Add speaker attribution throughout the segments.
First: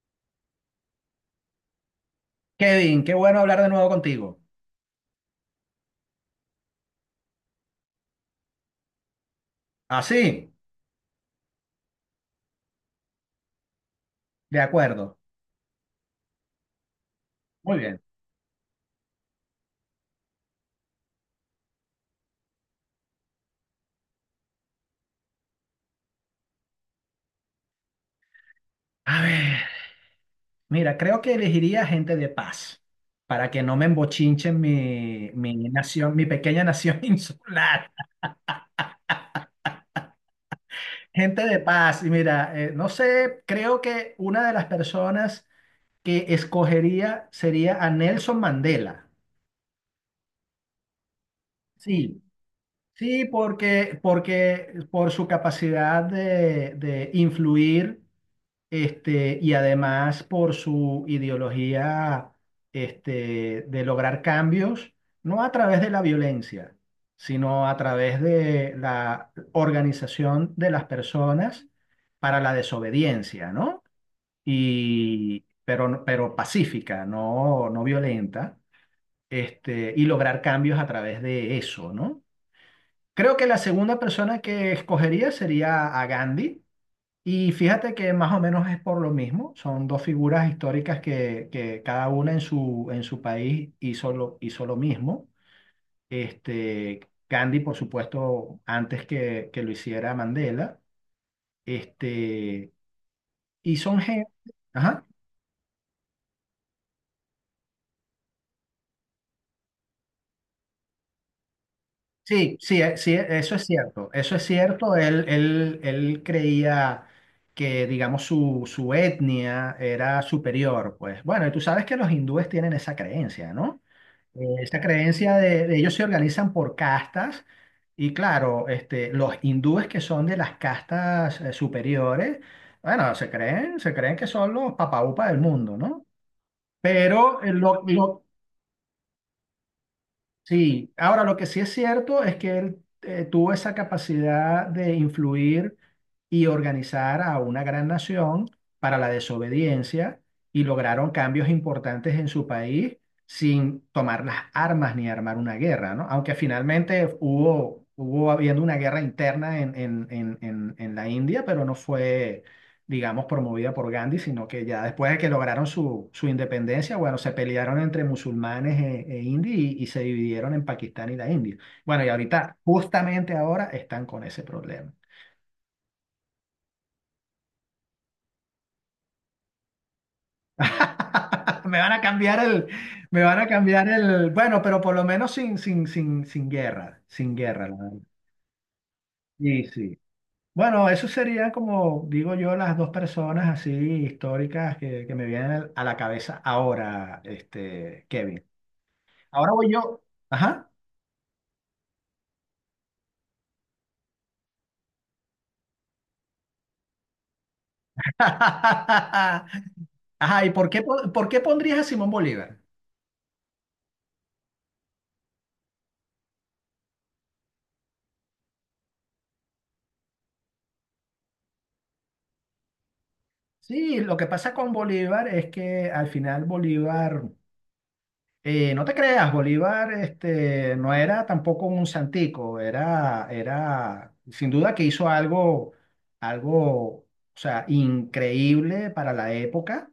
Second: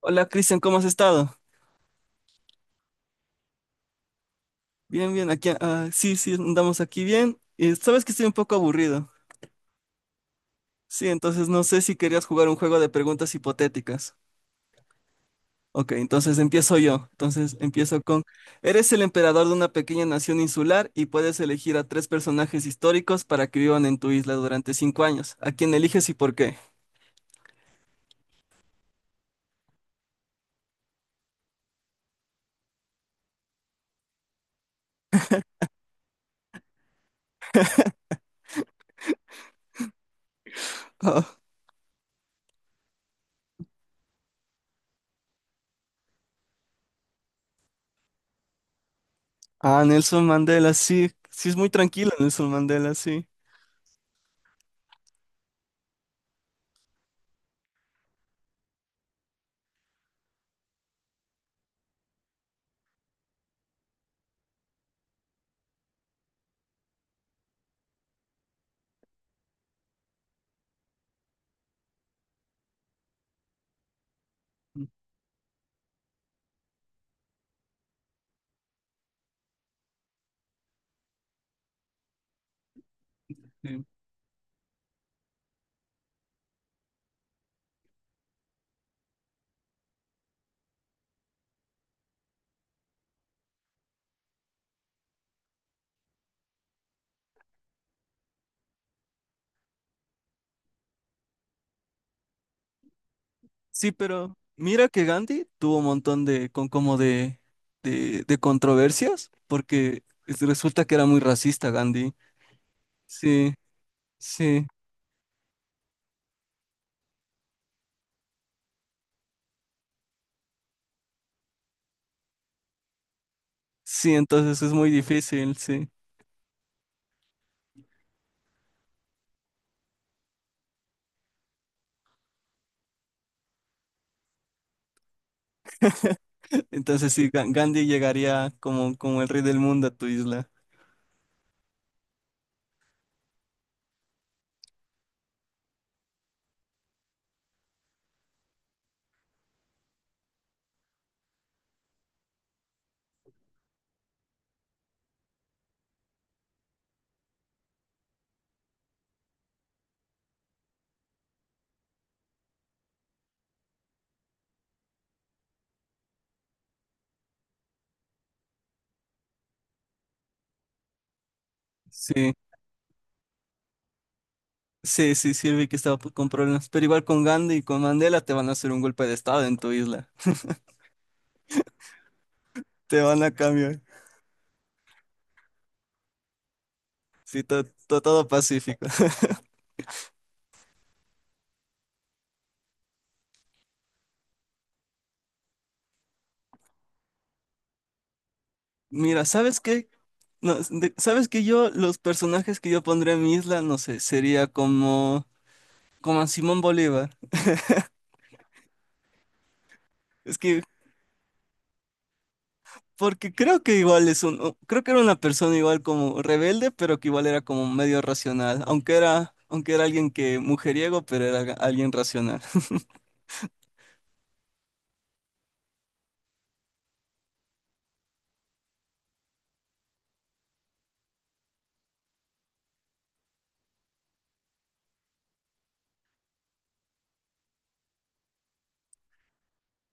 Speaker 1: Hola Cristian, ¿cómo has estado?
Speaker 2: Kevin, qué bueno hablar de nuevo contigo.
Speaker 1: Bien, bien, aquí, sí, sí, andamos aquí bien. Y sabes que estoy un poco aburrido.
Speaker 2: Así,
Speaker 1: Sí, entonces no sé si querías jugar un juego de preguntas hipotéticas.
Speaker 2: de acuerdo.
Speaker 1: Ok, entonces empiezo yo. Entonces
Speaker 2: Muy
Speaker 1: empiezo
Speaker 2: bien.
Speaker 1: con, eres el emperador de una pequeña nación insular y puedes elegir a tres personajes históricos para que vivan en tu isla durante cinco años. ¿A quién eliges y por qué?
Speaker 2: A ver, mira, creo que elegiría gente de paz para que no me embochinchen mi nación, mi pequeña nación insular. Gente de paz. Y mira, no sé, creo que una de las personas que escogería sería a Nelson Mandela.
Speaker 1: Ah, Nelson Mandela, sí, sí es muy tranquilo
Speaker 2: Sí,
Speaker 1: Nelson Mandela,
Speaker 2: sí,
Speaker 1: sí.
Speaker 2: porque por su capacidad de influir. Y además por su ideología, de lograr cambios, no a través de la violencia, sino a través de la organización de las personas para la desobediencia, ¿no? Y pero, no, pero pacífica, no, no violenta, y lograr cambios a través de eso, ¿no? Creo que la
Speaker 1: Sí.
Speaker 2: segunda persona que escogería sería a Gandhi, y fíjate que más o menos es por lo mismo, son dos figuras históricas que cada una en su país hizo lo mismo. Este, Gandhi, por supuesto, antes que lo hiciera Mandela. Este, y
Speaker 1: Sí,
Speaker 2: son gente...
Speaker 1: pero mira que
Speaker 2: Ajá.
Speaker 1: Gandhi tuvo un montón de, con como de, de controversias, porque resulta que era muy racista Gandhi.
Speaker 2: Sí, sí, sí,
Speaker 1: Sí,
Speaker 2: eso es cierto, eso es
Speaker 1: sí,
Speaker 2: cierto. Él creía que, digamos, su etnia era superior. Pues bueno, y tú sabes que los hindúes tienen esa creencia, ¿no?
Speaker 1: sí, entonces es
Speaker 2: Esa
Speaker 1: muy
Speaker 2: creencia
Speaker 1: difícil,
Speaker 2: de
Speaker 1: sí.
Speaker 2: ellos, se organizan por castas y claro, los hindúes que son de las castas superiores, bueno, se creen que son los papaupa del mundo, ¿no?
Speaker 1: Entonces sí,
Speaker 2: Pero eh, lo,
Speaker 1: Gandhi
Speaker 2: lo-
Speaker 1: llegaría como, como el rey del mundo a tu isla.
Speaker 2: Sí, ahora lo que sí es cierto es que él tuvo esa capacidad de influir y organizar a una gran nación para la desobediencia, y lograron cambios importantes en su país sin tomar las armas ni armar una guerra, ¿no? Aunque finalmente hubo habiendo una guerra interna en la India, pero no fue, digamos, promovida por Gandhi, sino que ya después de que lograron su independencia, bueno, se pelearon entre musulmanes e indios, y se dividieron en Pakistán y la India. Bueno, y
Speaker 1: Sí,
Speaker 2: ahorita, justamente ahora, están con ese problema.
Speaker 1: sí, sí, sí, vi que estaba con problemas. Pero igual con Gandhi y con Mandela te van a hacer un golpe de estado en tu isla.
Speaker 2: Me van a cambiar el,
Speaker 1: Te van
Speaker 2: me
Speaker 1: a
Speaker 2: van a
Speaker 1: cambiar.
Speaker 2: cambiar el, bueno, pero por lo menos sin, sin, sin, sin guerra, sin
Speaker 1: Sí,
Speaker 2: guerra, la verdad.
Speaker 1: todo, pacífico.
Speaker 2: Sí, sí. Bueno, eso serían, como digo yo, las dos personas así históricas que me vienen a la cabeza ahora, Kevin.
Speaker 1: Mira,
Speaker 2: Ahora
Speaker 1: ¿sabes
Speaker 2: voy
Speaker 1: qué?
Speaker 2: yo.
Speaker 1: No,
Speaker 2: Ajá.
Speaker 1: ¿sabes qué? Yo, los personajes que yo pondría en mi isla, no sé, sería como, como a Simón Bolívar. Es
Speaker 2: Ajá, ¿y
Speaker 1: que,
Speaker 2: por qué, por qué pondrías a Simón Bolívar?
Speaker 1: porque creo que igual es un, creo que era una persona igual como rebelde, pero que igual era como medio racional, aunque era alguien que mujeriego, pero era alguien racional.
Speaker 2: Sí, lo que pasa con Bolívar es que al final Bolívar, no te creas, Bolívar, no era tampoco un santico, era, era sin duda que hizo algo, algo, o sea, increíble para la época,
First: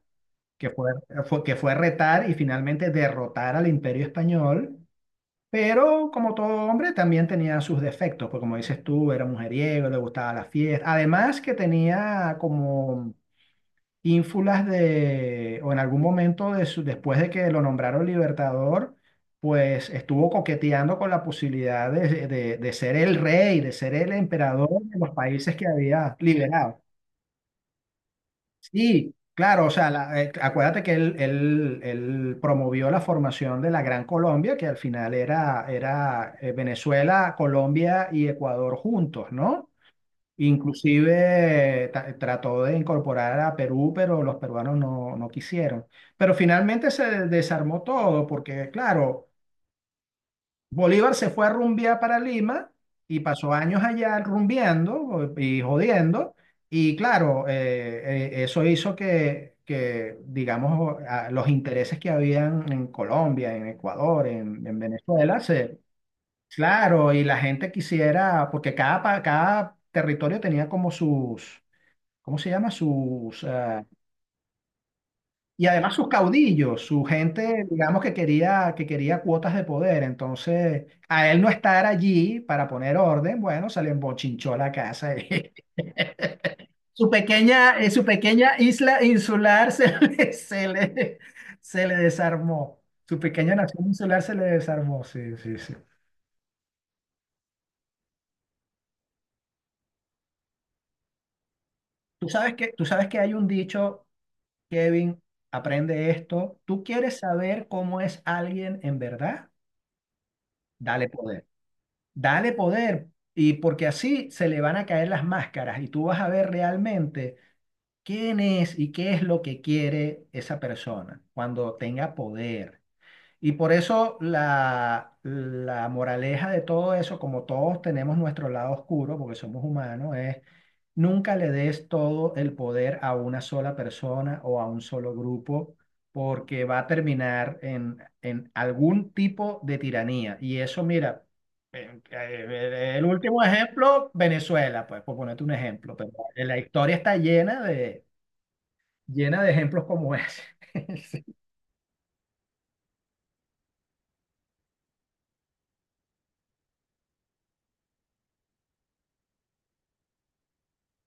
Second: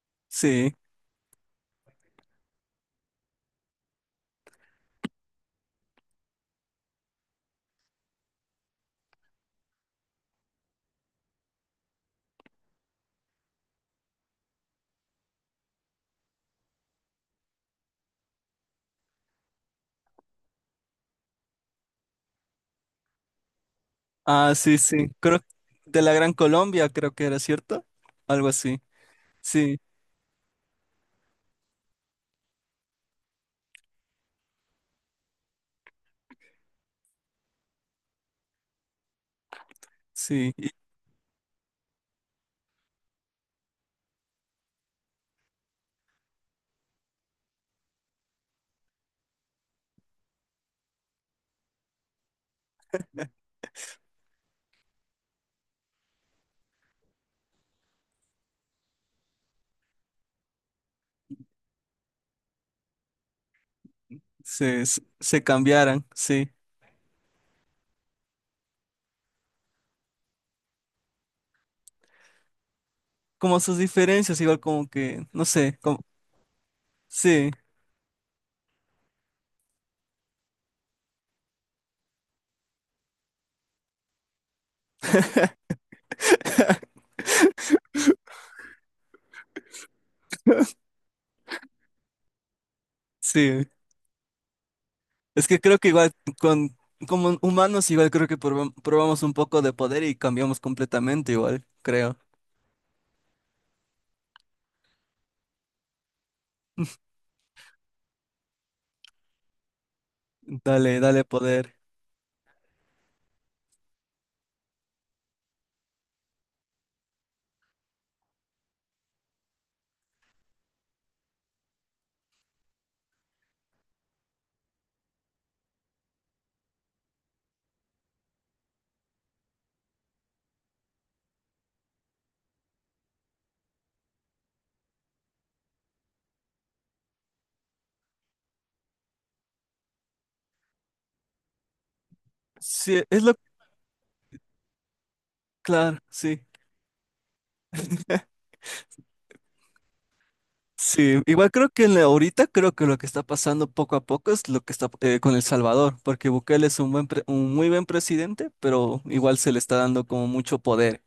Speaker 2: que
Speaker 1: Sí,
Speaker 2: fue, que fue retar y finalmente derrotar al Imperio Español. Pero como todo hombre también tenía sus defectos, porque como dices tú, era mujeriego, le gustaba la fiesta. Además que tenía como ínfulas de, o en algún momento de después de que lo nombraron libertador, pues estuvo coqueteando con la posibilidad de, de ser el rey, de ser el
Speaker 1: ah,
Speaker 2: emperador
Speaker 1: sí,
Speaker 2: de
Speaker 1: sí,
Speaker 2: los
Speaker 1: creo
Speaker 2: países que
Speaker 1: de la
Speaker 2: había
Speaker 1: Gran
Speaker 2: liberado.
Speaker 1: Colombia, creo que era, ¿cierto? Algo así,
Speaker 2: Sí, claro, o
Speaker 1: sí,
Speaker 2: sea, acuérdate que él él promovió la formación de la Gran Colombia, que al final era, era Venezuela, Colombia y Ecuador juntos, ¿no?
Speaker 1: sí, y
Speaker 2: Inclusive trató de incorporar a Perú, pero los peruanos no, no quisieron. Pero finalmente se desarmó todo, porque claro, Bolívar se fue a rumbear para Lima y pasó años allá rumbeando y jodiendo. Y claro, eso hizo que, digamos, los intereses que habían en Colombia, en Ecuador, en
Speaker 1: se, se
Speaker 2: Venezuela,
Speaker 1: se
Speaker 2: se,
Speaker 1: cambiaran, sí.
Speaker 2: claro, y la gente quisiera, porque cada, cada territorio tenía como sus, ¿cómo se llama? Sus,
Speaker 1: Como sus diferencias, igual como que, no
Speaker 2: y
Speaker 1: sé,
Speaker 2: además
Speaker 1: como,
Speaker 2: sus caudillos, su
Speaker 1: sí,
Speaker 2: gente, digamos, que quería cuotas de poder. Entonces, a él no estar allí para poner orden, bueno, se le embochinchó la casa. Su pequeña isla insular se le, se le desarmó. Su pequeña
Speaker 1: sí.
Speaker 2: nación insular se le desarmó. Sí,
Speaker 1: Es
Speaker 2: sí,
Speaker 1: que
Speaker 2: sí.
Speaker 1: creo que igual con, como humanos, igual creo que probamos un poco de poder y cambiamos completamente, igual, creo.
Speaker 2: Tú sabes que hay un dicho, Kevin, aprende esto. ¿Tú quieres saber cómo es alguien en verdad?
Speaker 1: Dale,
Speaker 2: Dale
Speaker 1: dale
Speaker 2: poder.
Speaker 1: poder.
Speaker 2: Dale poder, y porque así se le van a caer las máscaras y tú vas a ver realmente quién es y qué es lo que quiere esa persona cuando tenga poder. Y por eso la moraleja de todo eso, como todos tenemos nuestro lado oscuro, porque somos humanos, es nunca le des todo el poder a una sola persona o a un solo grupo, porque va a terminar en algún tipo de tiranía. Y eso, mira,
Speaker 1: Sí,
Speaker 2: el
Speaker 1: es lo,
Speaker 2: último ejemplo, Venezuela, pues, por ponerte un ejemplo,
Speaker 1: claro,
Speaker 2: pero
Speaker 1: sí.
Speaker 2: la historia está llena de, llena de ejemplos como ese.
Speaker 1: Sí, igual creo que en ahorita creo que lo que está pasando poco a poco es lo que está con El Salvador, porque Bukele es un buen un muy buen presidente, pero igual se le está dando como mucho poder.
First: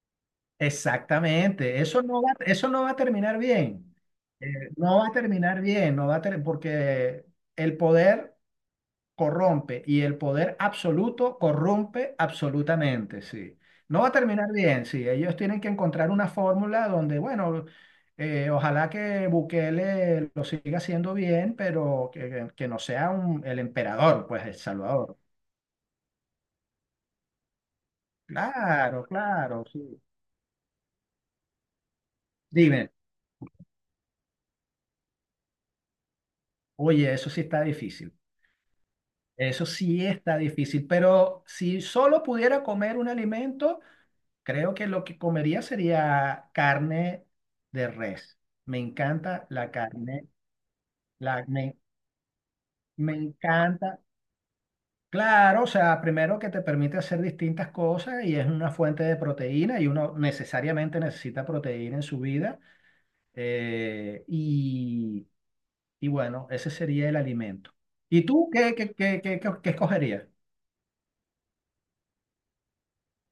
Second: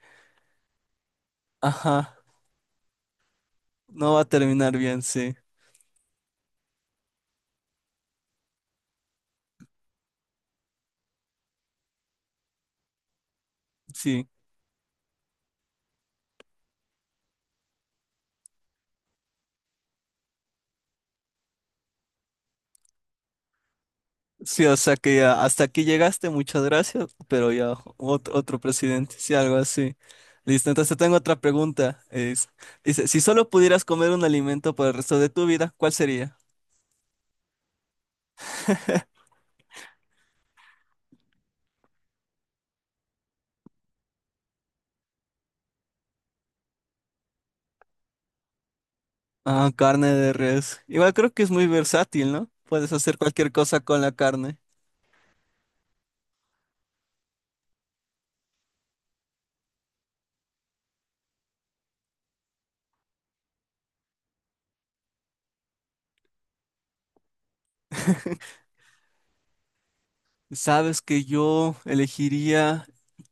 Speaker 2: Exactamente,
Speaker 1: Ajá,
Speaker 2: eso no va a terminar bien.
Speaker 1: no va a
Speaker 2: Eh,
Speaker 1: terminar
Speaker 2: no
Speaker 1: bien,
Speaker 2: va a
Speaker 1: sí,
Speaker 2: terminar bien, no va a ter- porque el poder corrompe y el poder absoluto corrompe absolutamente, sí. No va a
Speaker 1: sí.
Speaker 2: terminar bien, sí. Ellos tienen que encontrar una fórmula donde, bueno, ojalá que Bukele lo siga haciendo bien, pero que no sea el emperador, pues, El
Speaker 1: Sí, o sea que
Speaker 2: Salvador.
Speaker 1: ya hasta aquí llegaste, muchas gracias, pero ya otro, otro
Speaker 2: Claro,
Speaker 1: presidente, sí, algo
Speaker 2: claro,
Speaker 1: así.
Speaker 2: sí.
Speaker 1: Listo, entonces tengo otra pregunta. Es,
Speaker 2: Dime,
Speaker 1: dice, si solo pudieras comer un alimento por el resto de tu vida, ¿cuál sería?
Speaker 2: oye, eso sí está difícil. Eso sí está difícil, pero si solo pudiera comer un alimento, creo que lo que comería sería carne de res. Me encanta
Speaker 1: Ah,
Speaker 2: la
Speaker 1: carne
Speaker 2: carne,
Speaker 1: de res. Igual creo que
Speaker 2: la,
Speaker 1: es muy
Speaker 2: me,
Speaker 1: versátil, ¿no? Puedes
Speaker 2: me
Speaker 1: hacer cualquier cosa
Speaker 2: encanta.
Speaker 1: con la carne.
Speaker 2: Claro, o sea, primero que te permite hacer distintas cosas y es una fuente de proteína y uno necesariamente necesita proteína en su vida. eh, y, y bueno, ese sería el alimento. ¿Y tú qué escogerías?
Speaker 1: Sabes que yo elegiría,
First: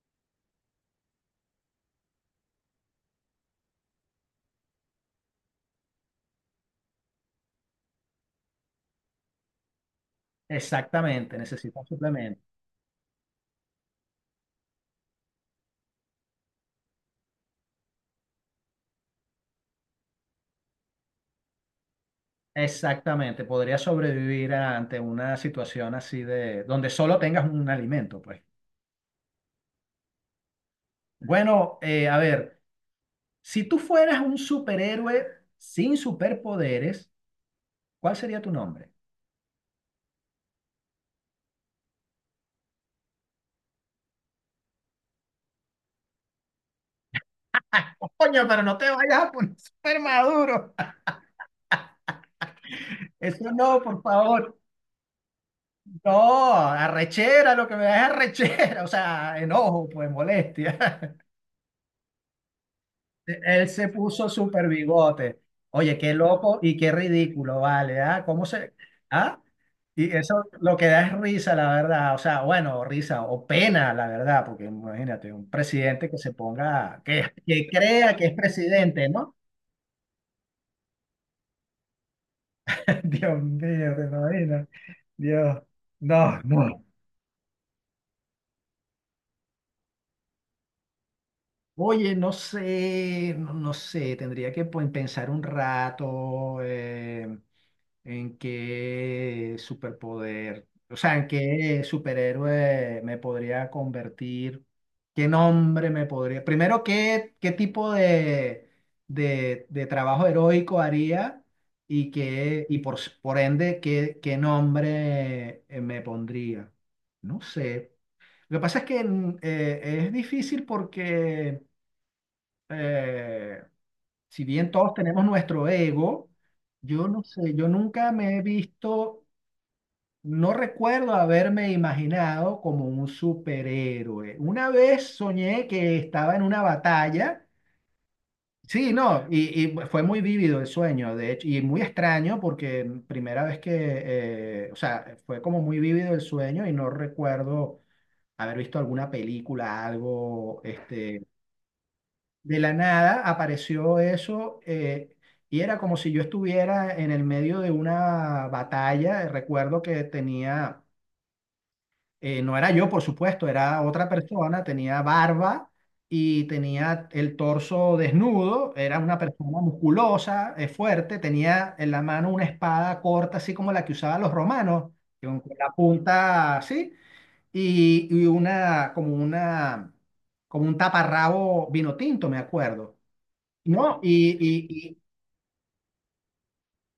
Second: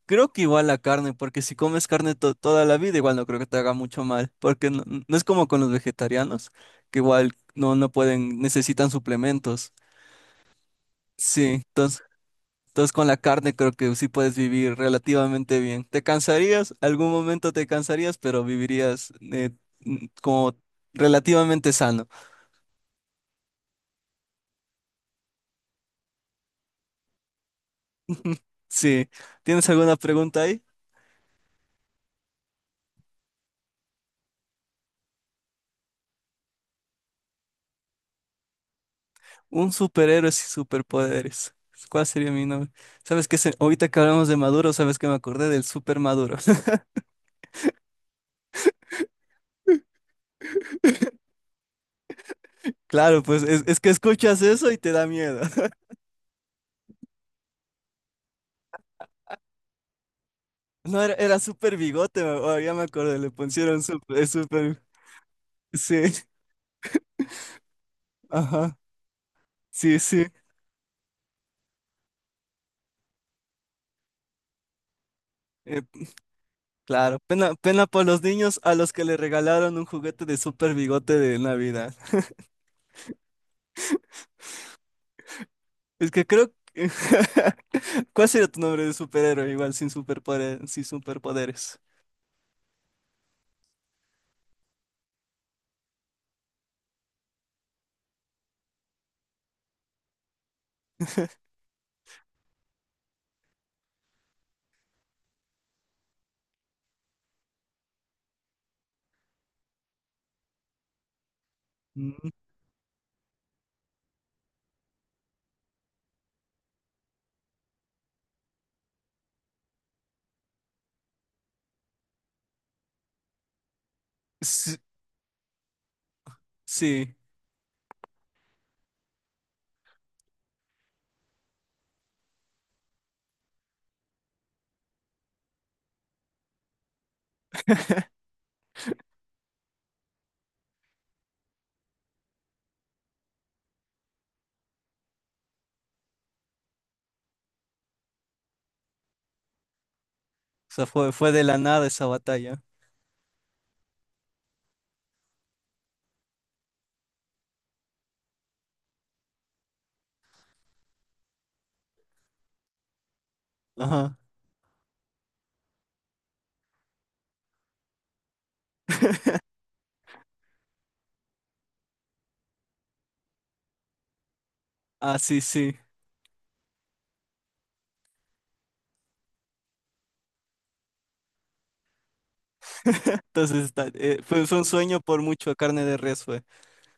Speaker 1: creo que igual la carne, porque si comes carne toda la vida, igual no creo que te haga mucho mal, porque no, no es como con los vegetarianos, que igual no, no pueden, necesitan suplementos.
Speaker 2: Exactamente,
Speaker 1: Sí,
Speaker 2: necesitas
Speaker 1: entonces,
Speaker 2: suplementos.
Speaker 1: entonces con la carne creo que sí puedes vivir relativamente bien. Te cansarías, algún momento te cansarías, pero vivirías como relativamente sano.
Speaker 2: Exactamente, podría sobrevivir ante una situación así de donde solo tengas un alimento, pues.
Speaker 1: Sí, ¿tienes alguna pregunta ahí?
Speaker 2: Bueno, a ver, si tú fueras un superhéroe sin superpoderes, ¿cuál sería tu nombre?
Speaker 1: Un superhéroe sin superpoderes. ¿Cuál sería mi nombre? ¿Sabes qué? Ahorita que hablamos de Maduro, ¿sabes que me acordé del super Maduro?
Speaker 2: ¡Ah, coño, pero no te vayas a poner super maduro!
Speaker 1: Claro, pues
Speaker 2: Eso
Speaker 1: es
Speaker 2: no,
Speaker 1: que
Speaker 2: por
Speaker 1: escuchas
Speaker 2: favor.
Speaker 1: eso y te da miedo.
Speaker 2: No, arrechera, lo que me da es arrechera, o sea, enojo, pues
Speaker 1: No, era,
Speaker 2: molestia.
Speaker 1: era super bigote, oh, ya me acordé, le
Speaker 2: Él
Speaker 1: pusieron
Speaker 2: se
Speaker 1: super,
Speaker 2: puso super
Speaker 1: super,
Speaker 2: bigote. Oye,
Speaker 1: sí,
Speaker 2: qué loco y qué ridículo, vale, ¿ah? ¿Cómo se...?
Speaker 1: ajá,
Speaker 2: ¿Ah?
Speaker 1: sí,
Speaker 2: Y
Speaker 1: sí.
Speaker 2: eso lo que da es risa, la verdad. O sea, bueno, o risa o pena, la verdad, porque imagínate, un
Speaker 1: Eh,
Speaker 2: presidente que se ponga,
Speaker 1: claro,
Speaker 2: que,
Speaker 1: pena,
Speaker 2: que
Speaker 1: pena por
Speaker 2: crea
Speaker 1: los
Speaker 2: que es
Speaker 1: niños a los que
Speaker 2: presidente,
Speaker 1: le
Speaker 2: ¿no?
Speaker 1: regalaron un juguete de super bigote de Navidad.
Speaker 2: Dios mío, te imaginas. Dios,
Speaker 1: Es que
Speaker 2: no,
Speaker 1: creo que-
Speaker 2: no.
Speaker 1: ¿Cuál sería tu nombre de superhéroe? Igual sin superpoder, sin superpoderes.
Speaker 2: Oye, no sé, tendría que, pues, pensar un rato. ¿En qué superpoder, o sea, en qué superhéroe me podría convertir? ¿Qué nombre me podría... Primero, ¿qué tipo de trabajo heroico haría? Y,
Speaker 1: Mm.
Speaker 2: qué, y por, por ende, ¿qué nombre me pondría? No sé. Lo que pasa es que es difícil porque eh, si bien todos tenemos nuestro ego, yo
Speaker 1: Sí,
Speaker 2: no sé, yo nunca me he visto, no recuerdo haberme imaginado como un superhéroe. Una vez soñé que estaba en una batalla. Sí, no, y fue muy vívido el sueño, de hecho, y muy extraño porque primera vez que, o sea, fue como muy vívido el sueño y no recuerdo haber visto alguna película, algo,
Speaker 1: o sea, fue, fue de la nada esa
Speaker 2: de
Speaker 1: batalla.
Speaker 2: la nada apareció eso, y era como si yo estuviera en el medio de una batalla. Recuerdo que tenía, no era yo, por supuesto, era otra
Speaker 1: Ajá.
Speaker 2: persona, tenía barba y tenía el torso desnudo, era una persona musculosa, fuerte, tenía en la mano una espada corta, así como la que usaban los romanos,
Speaker 1: Ah, sí,
Speaker 2: con la
Speaker 1: sí.
Speaker 2: punta así, y una, como un taparrabo vino tinto, me acuerdo.
Speaker 1: Entonces,
Speaker 2: No,
Speaker 1: fue, fue un
Speaker 2: y-
Speaker 1: sueño por mucho a carne de res, fue.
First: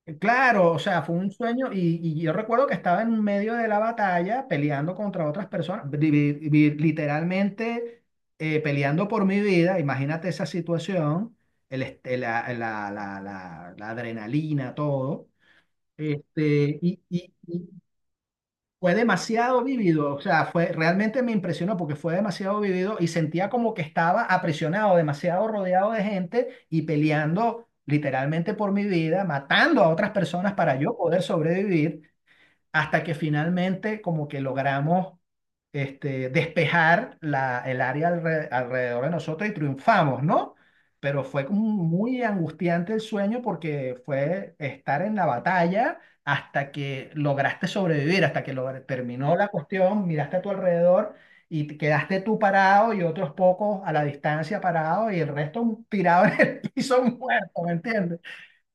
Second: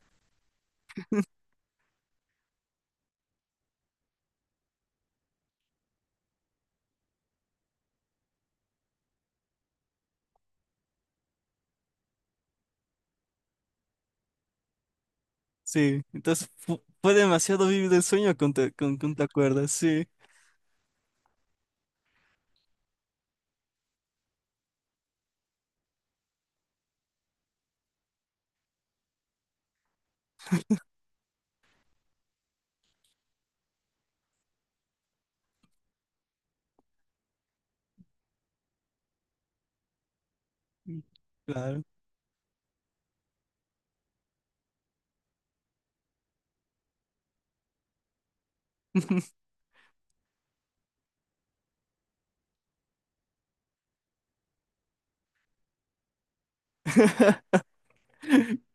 Speaker 2: claro, o sea, fue un sueño, y yo recuerdo que estaba en medio de la batalla peleando contra otras personas, literalmente peleando por mi vida, imagínate esa situación, el, este- la- la- la- la adrenalina, todo,
Speaker 1: Sí, entonces
Speaker 2: este, y,
Speaker 1: fue,
Speaker 2: y-
Speaker 1: demasiado
Speaker 2: y-
Speaker 1: vivido el sueño con,
Speaker 2: Fue
Speaker 1: con te
Speaker 2: demasiado
Speaker 1: acuerdas, sí.
Speaker 2: vivido, o sea, fue, realmente me impresionó porque fue demasiado vivido y sentía como que estaba aprisionado, demasiado rodeado de gente y peleando literalmente por mi vida, matando a otras personas para yo poder sobrevivir, hasta que finalmente como que logramos, despejar la, el área alrededor de nosotros, y triunfamos, ¿no?
Speaker 1: Mm,
Speaker 2: Pero fue como
Speaker 1: claro.
Speaker 2: muy angustiante el sueño, porque fue estar en la batalla hasta que lograste sobrevivir, hasta que terminó la cuestión, miraste a tu alrededor y te quedaste tú parado y otros pocos a la distancia parados y el resto tirado en el piso, muerto, ¿me entiendes?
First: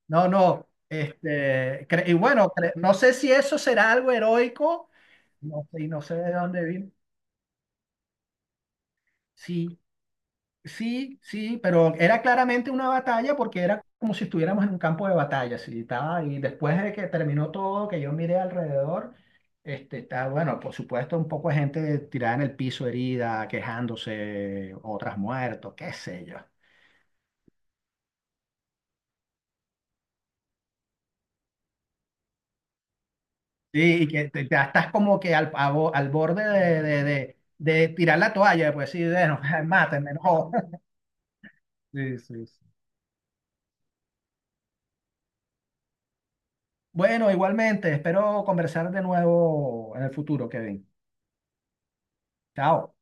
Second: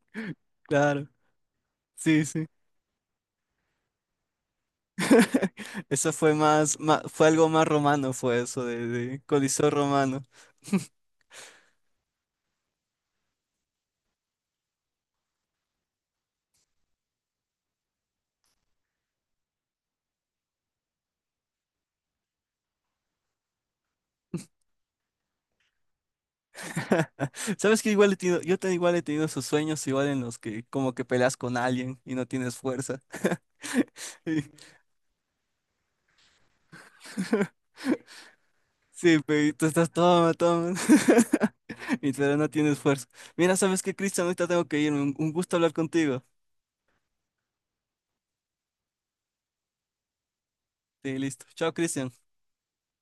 Speaker 2: No, no.
Speaker 1: Claro,
Speaker 2: Y
Speaker 1: sí, sí.
Speaker 2: bueno, no sé si eso será algo heroico, no sé, y no
Speaker 1: Eso
Speaker 2: sé de
Speaker 1: fue
Speaker 2: dónde
Speaker 1: más,
Speaker 2: vino.
Speaker 1: fue algo más romano, fue eso, de Coliseo
Speaker 2: Sí,
Speaker 1: romano.
Speaker 2: sí, sí, pero era claramente una batalla porque era como si estuviéramos en un campo de batalla, sí, estaba, y después de que terminó todo, que yo miré alrededor, está, bueno, por supuesto, un poco de gente tirada en el piso, herida, quejándose, otras muertos, qué sé yo.
Speaker 1: Sabes que igual he tenido, yo te, igual he tenido esos sueños igual en los que como que peleas con alguien y no tienes fuerza.
Speaker 2: Sí, y que
Speaker 1: Y-
Speaker 2: te, estás como que al, al borde de tirar la toalla, pues sí,
Speaker 1: Sí,
Speaker 2: bueno,
Speaker 1: pero y tú estás
Speaker 2: mátenme,
Speaker 1: toma,
Speaker 2: no.
Speaker 1: toma. Y
Speaker 2: Sí,
Speaker 1: pero
Speaker 2: sí,
Speaker 1: no
Speaker 2: sí.
Speaker 1: tienes fuerza. Mira, ¿sabes qué, Cristian? Ahorita tengo que irme. Un gusto hablar contigo.
Speaker 2: Bueno, igualmente, espero conversar de nuevo en el futuro, Kevin.
Speaker 1: Sí, listo. Chao, Cristian.
Speaker 2: Chao.